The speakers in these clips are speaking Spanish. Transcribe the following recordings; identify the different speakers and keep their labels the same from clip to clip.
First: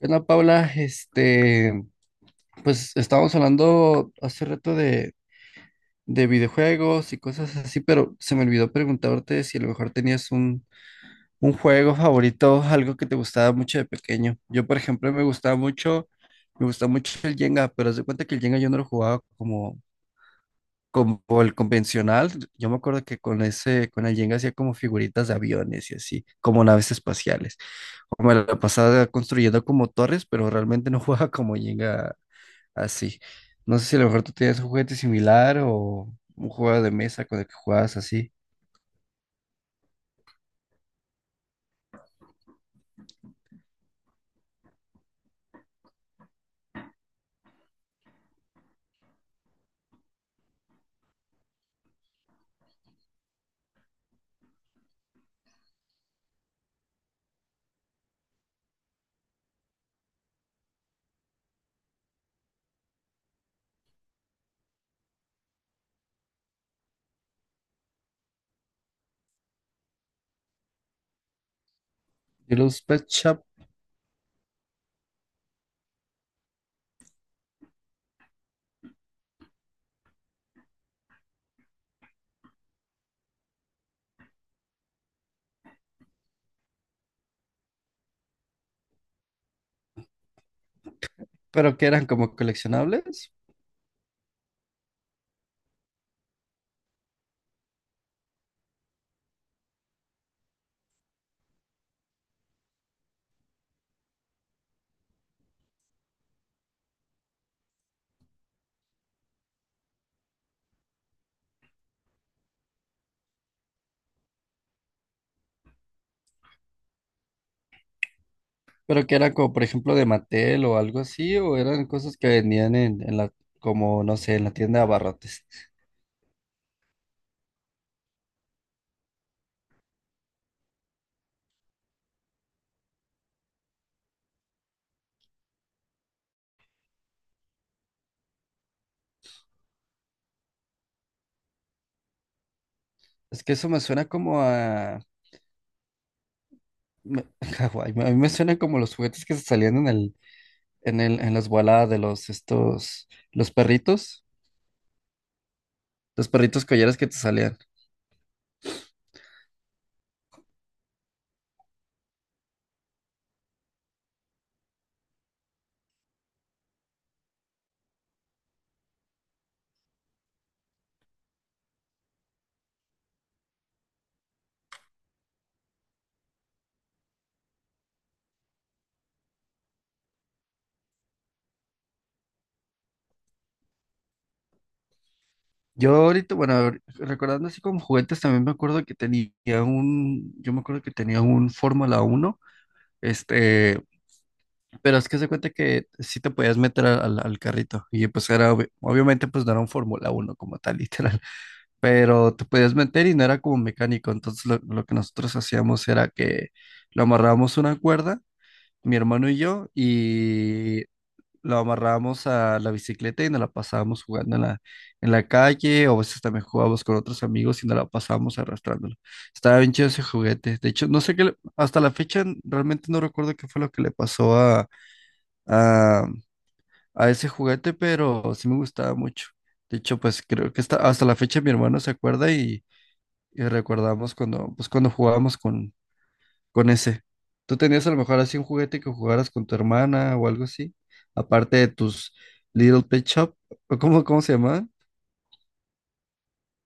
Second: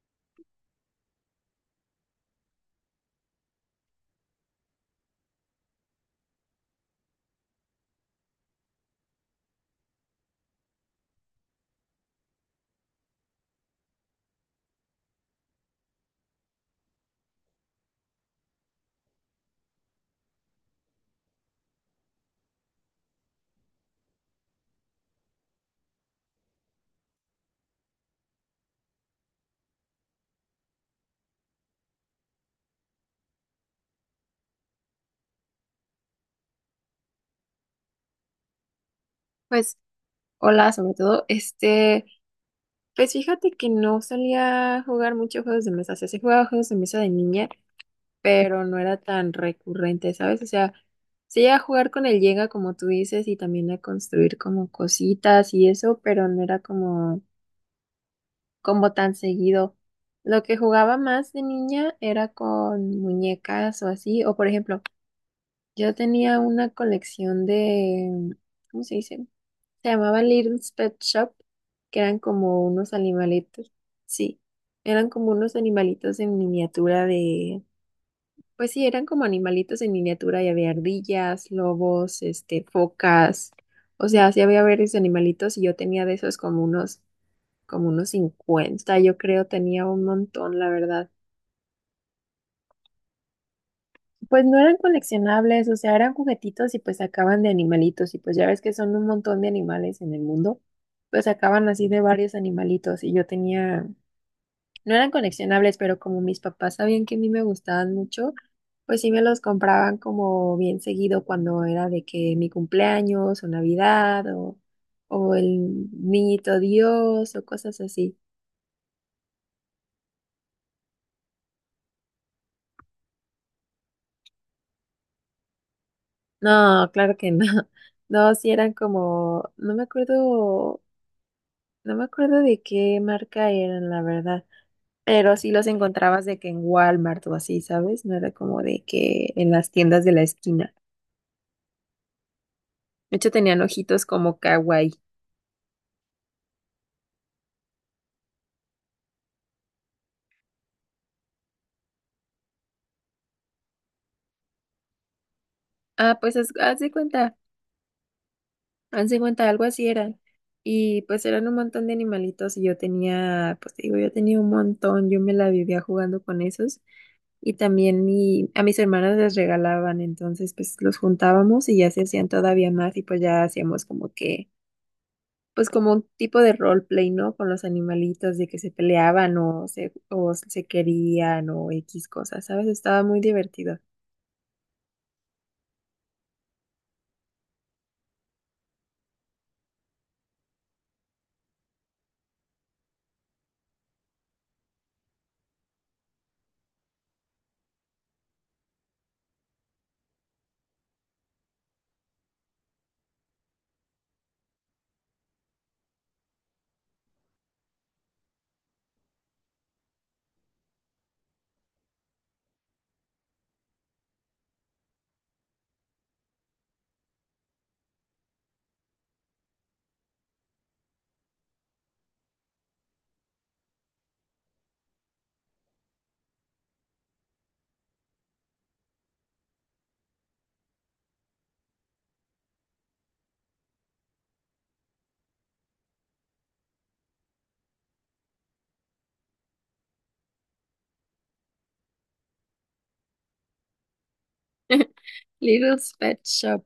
Speaker 1: Hola, Paula. Pues estábamos hablando hace rato de videojuegos y cosas así, pero se me olvidó preguntarte si a lo mejor tenías un juego favorito, algo que te gustaba mucho de pequeño. Yo, por ejemplo, me gustaba mucho el Jenga, pero haz de cuenta que el Jenga yo no lo jugaba como el convencional. Yo me acuerdo que con el Jenga hacía como figuritas de aviones y así, como naves espaciales. O me la pasaba construyendo como torres, pero realmente no jugaba como Jenga así. No sé si a lo mejor tú tenías un juguete similar o un juego de mesa con el que jugabas así.
Speaker 2: Pues, hola, sobre todo, pues fíjate que no solía jugar mucho juegos de mesa, o sea, sí jugaba juegos de mesa de niña, pero no era tan recurrente, ¿sabes? O sea, sí a jugar con el Llega, como tú dices, y también a construir como cositas y eso, pero no era como, como tan seguido. Lo que jugaba más de niña era con muñecas o así, o por ejemplo, yo tenía una colección de, ¿cómo se dice? Se llamaban Little's Pet Shop, que eran
Speaker 1: Y
Speaker 2: como
Speaker 1: los
Speaker 2: unos
Speaker 1: Pet Shop,
Speaker 2: animalitos. Sí, eran como unos animalitos en miniatura de... Pues sí, eran como animalitos en miniatura y había ardillas, lobos, focas. O sea, sí había varios animalitos y yo tenía de esos como unos 50 yo creo, tenía un montón, la verdad.
Speaker 1: pero que eran como coleccionables,
Speaker 2: Pues no eran coleccionables, o sea, eran juguetitos y pues sacaban de animalitos y pues ya ves que son un montón de animales en el mundo, pues sacaban así de varios animalitos y yo tenía, no eran coleccionables, pero como mis papás sabían que a mí me gustaban mucho, pues sí me los compraban como bien seguido cuando era de que mi cumpleaños o Navidad o el niñito Dios o cosas así.
Speaker 1: pero que eran como, por ejemplo, de Mattel o algo así, o eran cosas que vendían en la, como, no sé, en la tienda de abarrotes.
Speaker 2: No, claro que no. No, sí eran como, no me acuerdo. No me acuerdo de qué marca eran, la verdad. Pero sí los encontrabas de que en Walmart o así, ¿sabes? No era como de que en las tiendas de la esquina. De hecho,
Speaker 1: Es que
Speaker 2: tenían
Speaker 1: eso me
Speaker 2: ojitos
Speaker 1: suena
Speaker 2: como
Speaker 1: como
Speaker 2: kawaii.
Speaker 1: a me- Hawái, a mí me suena como los juguetes que se salían en en el, en las baladas de los, estos,
Speaker 2: Ah,
Speaker 1: los
Speaker 2: pues haz,
Speaker 1: perritos
Speaker 2: haz de
Speaker 1: collares que te
Speaker 2: cuenta,
Speaker 1: salían.
Speaker 2: haz de cuenta, algo así eran. Y pues eran un montón de animalitos y yo tenía, pues te digo, yo tenía un montón, yo me la vivía jugando con esos. Y también a mis hermanas les regalaban, entonces pues los juntábamos y ya se hacían todavía más y pues ya hacíamos como que pues como un tipo de roleplay, ¿no? Con los animalitos de que se peleaban o se querían o X cosas, ¿sabes? Estaba muy divertido.
Speaker 1: Yo ahorita, bueno, recordando así como juguetes, también me acuerdo que tenía yo me acuerdo que tenía un Fórmula 1 este, pero es que se cuenta que sí te podías meter al carrito y pues era, obviamente pues no era un Fórmula 1 como tal, literal, pero te podías meter y no era como mecánico, entonces lo que nosotros hacíamos era que lo amarrábamos a una cuerda, mi hermano y yo, y lo amarrábamos a la bicicleta y nos la pasábamos jugando en en la calle, o a veces también jugábamos con otros amigos y nos la pasábamos arrastrándola. Estaba bien chido ese juguete. De hecho, no sé qué, hasta la fecha realmente no recuerdo qué fue lo que le pasó a, a ese juguete, pero sí me gustaba mucho. De hecho, pues creo que hasta la fecha mi hermano se acuerda y recordamos cuando, pues, cuando jugábamos con ese. ¿Tú tenías a lo mejor así un juguete que jugaras con tu hermana o algo así? Aparte de tus Little Pet Shop, ¿o ¿cómo, cómo se llamaba?
Speaker 2: Little's Pet Shop.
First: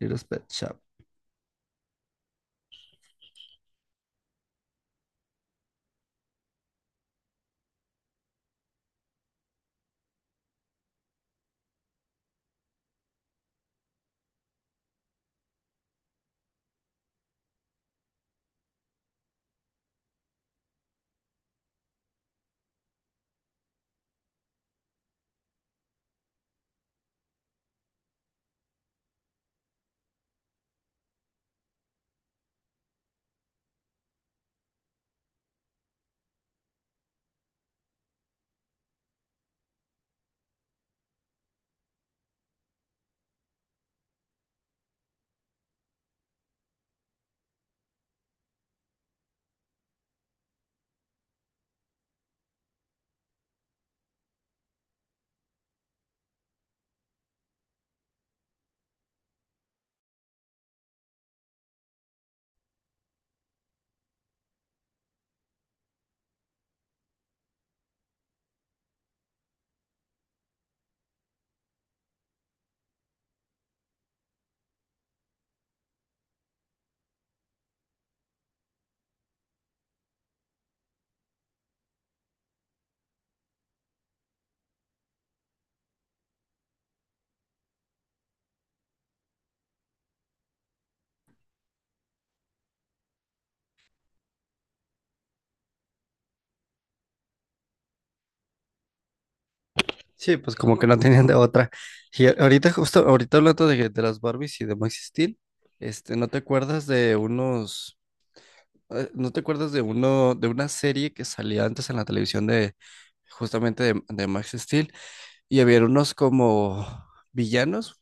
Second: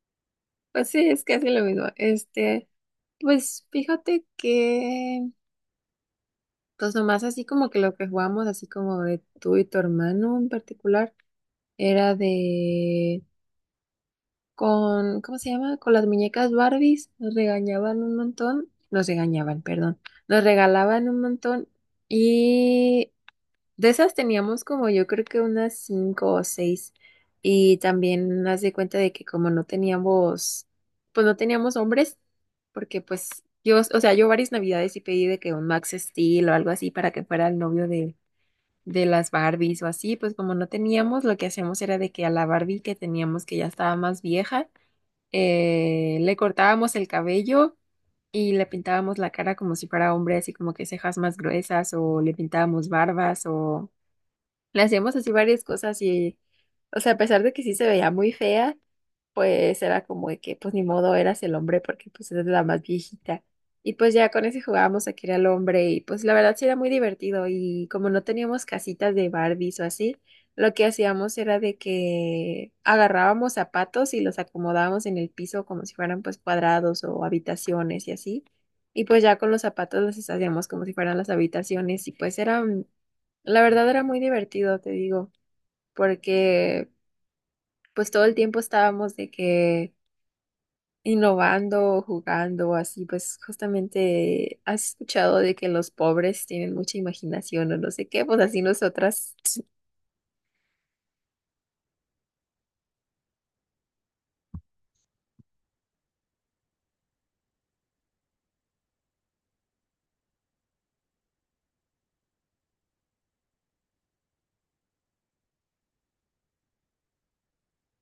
Speaker 1: Little Pet Shop.
Speaker 2: Pues sí, es casi lo mismo. Pues fíjate que, pues nomás así como que lo que jugamos, así como de tú y tu hermano en particular, era de con, ¿cómo se llama? Con las muñecas Barbies, nos regañaban un montón, nos regañaban, perdón, nos regalaban un montón y de esas teníamos como yo creo que unas cinco o seis y también haz de cuenta de que como no teníamos, pues no teníamos hombres, porque pues yo, o sea, yo varias navidades sí pedí de que un Max Steel o algo así para que fuera el novio de las Barbies o así, pues como no teníamos, lo que hacíamos era de que a la Barbie que teníamos que ya estaba más vieja, le cortábamos el cabello y le pintábamos la cara como si fuera hombre, así como que cejas más gruesas o le pintábamos barbas o... Le hacíamos así varias cosas y, o sea, a pesar de que sí se veía muy fea, pues era como de que, pues ni modo, eras el hombre porque pues eres la más viejita. Y pues ya con ese jugábamos a que era el hombre y pues la verdad sí era muy divertido y como no teníamos casitas de Barbies o así, lo que hacíamos era de que agarrábamos zapatos y los acomodábamos en el piso como si fueran pues cuadrados o habitaciones y así. Y pues ya con los zapatos los hacíamos como si fueran las habitaciones y pues era la verdad era muy divertido, te digo, porque pues todo el tiempo estábamos de que innovando, jugando, así pues justamente has escuchado de que los pobres tienen mucha imaginación o no sé qué, pues así nosotras.
Speaker 1: Sí, pues como que no tenían de otra. Y ahorita, justo ahorita hablando de las Barbies y de Max Steel. ¿No te acuerdas de unos, no te acuerdas de uno, de una serie que salía antes en la televisión justamente de Max Steel, y había unos como villanos?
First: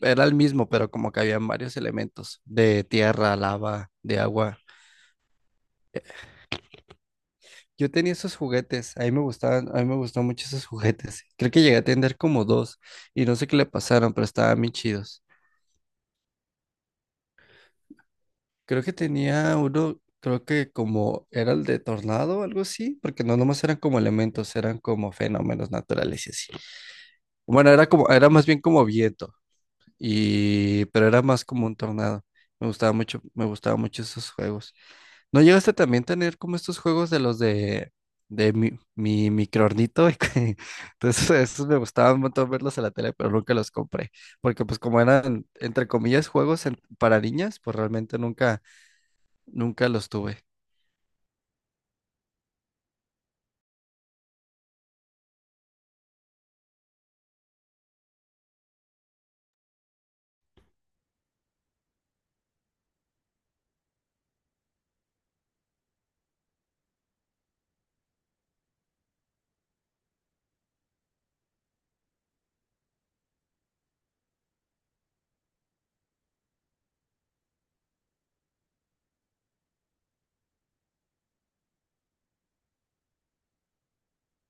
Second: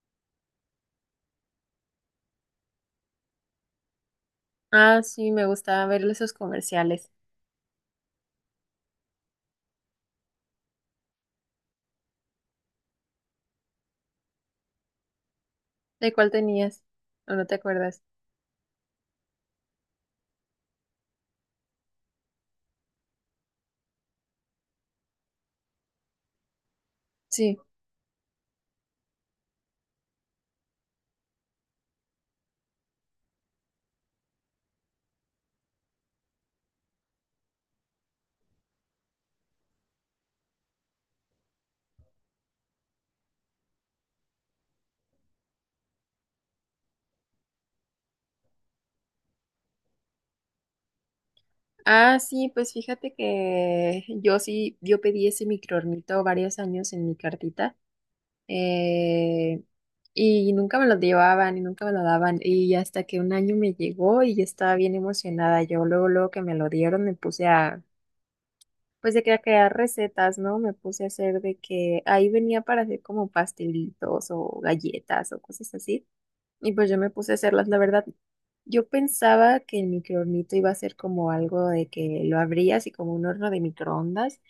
Speaker 1: Era el mismo, pero como que habían varios elementos de tierra, lava, de agua.
Speaker 2: Ah, sí, me gustaba ver esos comerciales.
Speaker 1: Yo tenía esos juguetes, a mí me gustaban mucho esos juguetes. Creo que llegué a tener como dos y no sé qué le pasaron, pero estaban bien chidos.
Speaker 2: ¿De cuál tenías? ¿O no te acuerdas?
Speaker 1: Creo que tenía uno, creo que como era el de tornado o algo así, porque no nomás eran como elementos, eran como fenómenos naturales y así.
Speaker 2: Sí.
Speaker 1: Bueno, era como, era más bien como viento, y pero era más como un tornado. Me gustaba mucho esos juegos. ¿No llegaste también a tener como estos juegos de los de mi microornito? Entonces, esos me gustaban un montón verlos en la tele, pero nunca los compré, porque pues como eran entre comillas juegos para niñas, pues realmente nunca los tuve.
Speaker 2: Ah, sí, pues fíjate que yo sí, yo pedí ese microornito varios años en mi cartita. eh, y nunca me lo llevaban y nunca me lo daban. Y hasta que un año me llegó y yo estaba bien emocionada. Yo luego, luego que me lo dieron, pues de que a crear recetas, ¿no? Me puse a hacer de que ahí venía para hacer como pastelitos o galletas o cosas así. Y pues yo me puse a hacerlas, la verdad. Yo pensaba que el microornito iba a ser como algo de que lo abrías y como un horno de microondas,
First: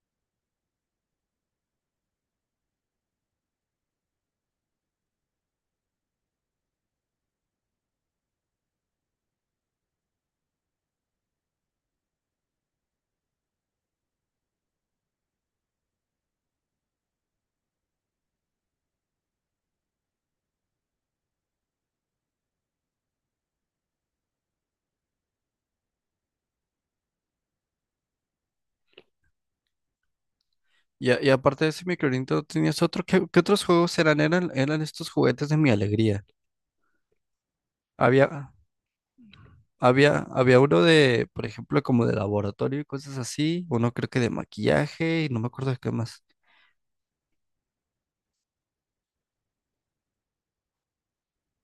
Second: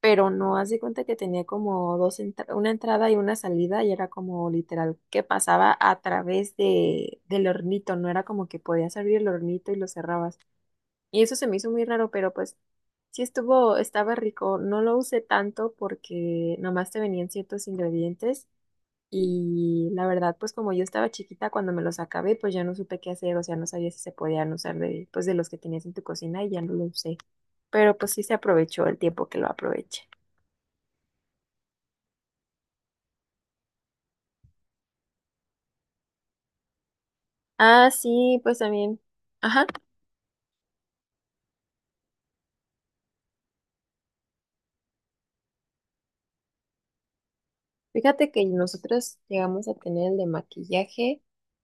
Speaker 2: pero no, haz de cuenta que tenía como una entrada y una salida y era como literal que pasaba a través de del hornito, no era como que podías abrir el hornito y lo cerrabas. Y eso se me hizo muy raro, pero pues estaba rico. No lo usé tanto porque nomás te venían ciertos ingredientes. Y la verdad, pues como yo estaba chiquita, cuando me los acabé, pues ya no supe qué hacer, o sea, no sabía si se podían usar de, pues de los que tenías en tu cocina y ya no lo usé. Pero pues sí se aprovechó el tiempo que lo aproveché.
Speaker 1: Y, y aparte de ese microornito, ¿tenías otro? Qué otros juegos eran? Eran estos juguetes de Mi Alegría.
Speaker 2: Ah, sí,
Speaker 1: Había
Speaker 2: pues también. Ajá.
Speaker 1: Había uno de, por ejemplo, como de laboratorio y cosas así, uno creo que de maquillaje y no me acuerdo de qué más.
Speaker 2: Fíjate que nosotros llegamos a tener el de maquillaje.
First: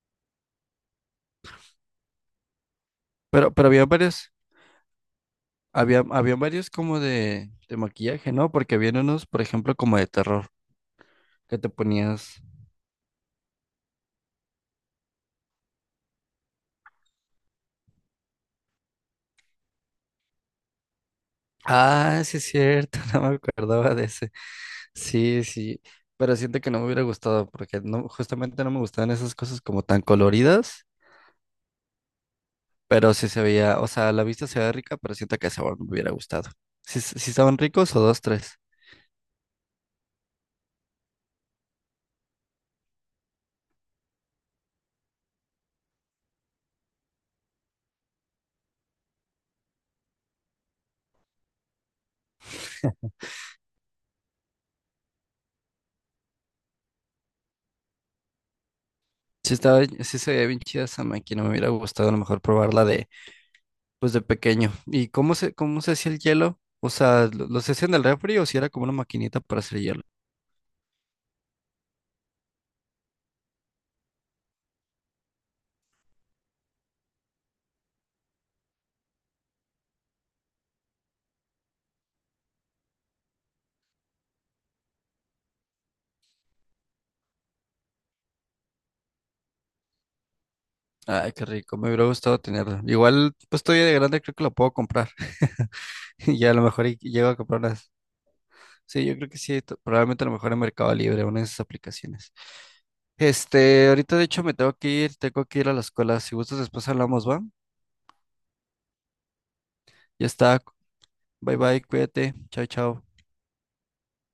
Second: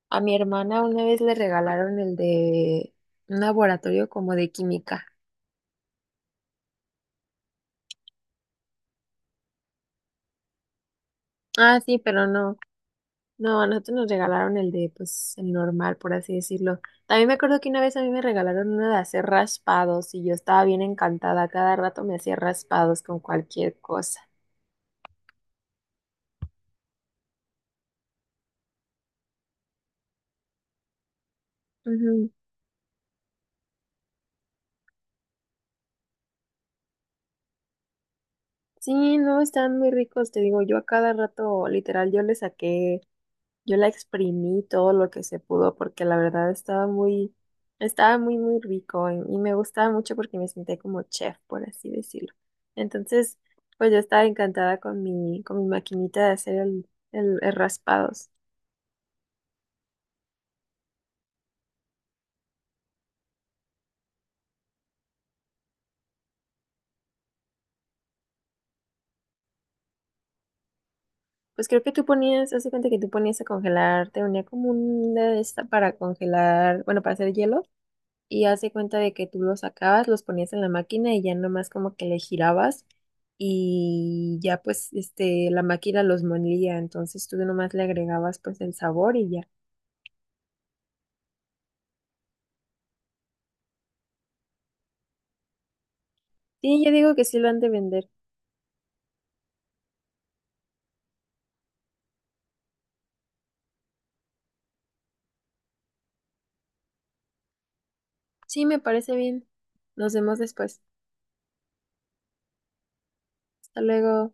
Speaker 2: A mi hermana una vez le regalaron el de un
Speaker 1: Pero había
Speaker 2: laboratorio
Speaker 1: varios,
Speaker 2: como de química.
Speaker 1: había varios como de maquillaje, ¿no? Porque había unos, por ejemplo, como de terror, que te
Speaker 2: Ah, sí, pero
Speaker 1: ponías.
Speaker 2: no. No, a nosotros nos regalaron el de, pues, el normal, por así decirlo. También me acuerdo que una vez a mí me regalaron uno de hacer raspados y yo estaba bien encantada. Cada rato me
Speaker 1: Ah,
Speaker 2: hacía
Speaker 1: sí es cierto,
Speaker 2: raspados con
Speaker 1: no me
Speaker 2: cualquier
Speaker 1: acordaba de
Speaker 2: cosa.
Speaker 1: ese. Sí, sí, pero siento que no me hubiera gustado porque no, justamente no me gustaban esas cosas como tan coloridas,
Speaker 2: Ujú.
Speaker 1: pero sí se veía, o sea, a la vista se veía rica, pero siento que el sabor no me hubiera gustado. Sí, sí estaban ricos o dos, tres.
Speaker 2: Sí, no, están muy ricos, te digo, yo a cada rato, literal, yo le saqué. Yo la exprimí todo lo que se pudo porque la verdad estaba muy, muy rico y me gustaba mucho porque me sentía como chef, por así decirlo. Entonces, pues yo estaba encantada con con mi maquinita de hacer el raspados.
Speaker 1: Sí estaba, sí se veía bien chida esa máquina, me hubiera gustado a lo mejor probarla de, pues de pequeño. ¿Y cómo se hacía el hielo? O sea, lo se hacía en el refri o si era como una maquinita para hacer hielo?
Speaker 2: Pues creo que tú ponías, hace cuenta que tú ponías a congelar, te unía como una de esta para congelar, bueno, para hacer hielo y hace cuenta de que tú los sacabas, los ponías en la máquina y ya nomás como que le girabas y ya pues este la máquina los molía, entonces tú nomás le agregabas pues el sabor y ya.
Speaker 1: Ay, qué rico, me hubiera gustado tenerla. Igual, pues todavía de grande creo que la puedo comprar. Y ya a lo
Speaker 2: Sí,
Speaker 1: mejor
Speaker 2: yo
Speaker 1: y
Speaker 2: digo que
Speaker 1: llego a
Speaker 2: sí lo han de
Speaker 1: comprarlas.
Speaker 2: vender.
Speaker 1: Sí, yo creo que sí, probablemente a lo mejor en Mercado Libre, una de esas aplicaciones. Este, ahorita de hecho me tengo que ir a la escuela. Si gustas, después hablamos, ¿va?
Speaker 2: Sí, me parece bien. Nos
Speaker 1: Ya
Speaker 2: vemos
Speaker 1: está.
Speaker 2: después.
Speaker 1: Bye bye, cuídate. Chao, chao.
Speaker 2: Hasta luego.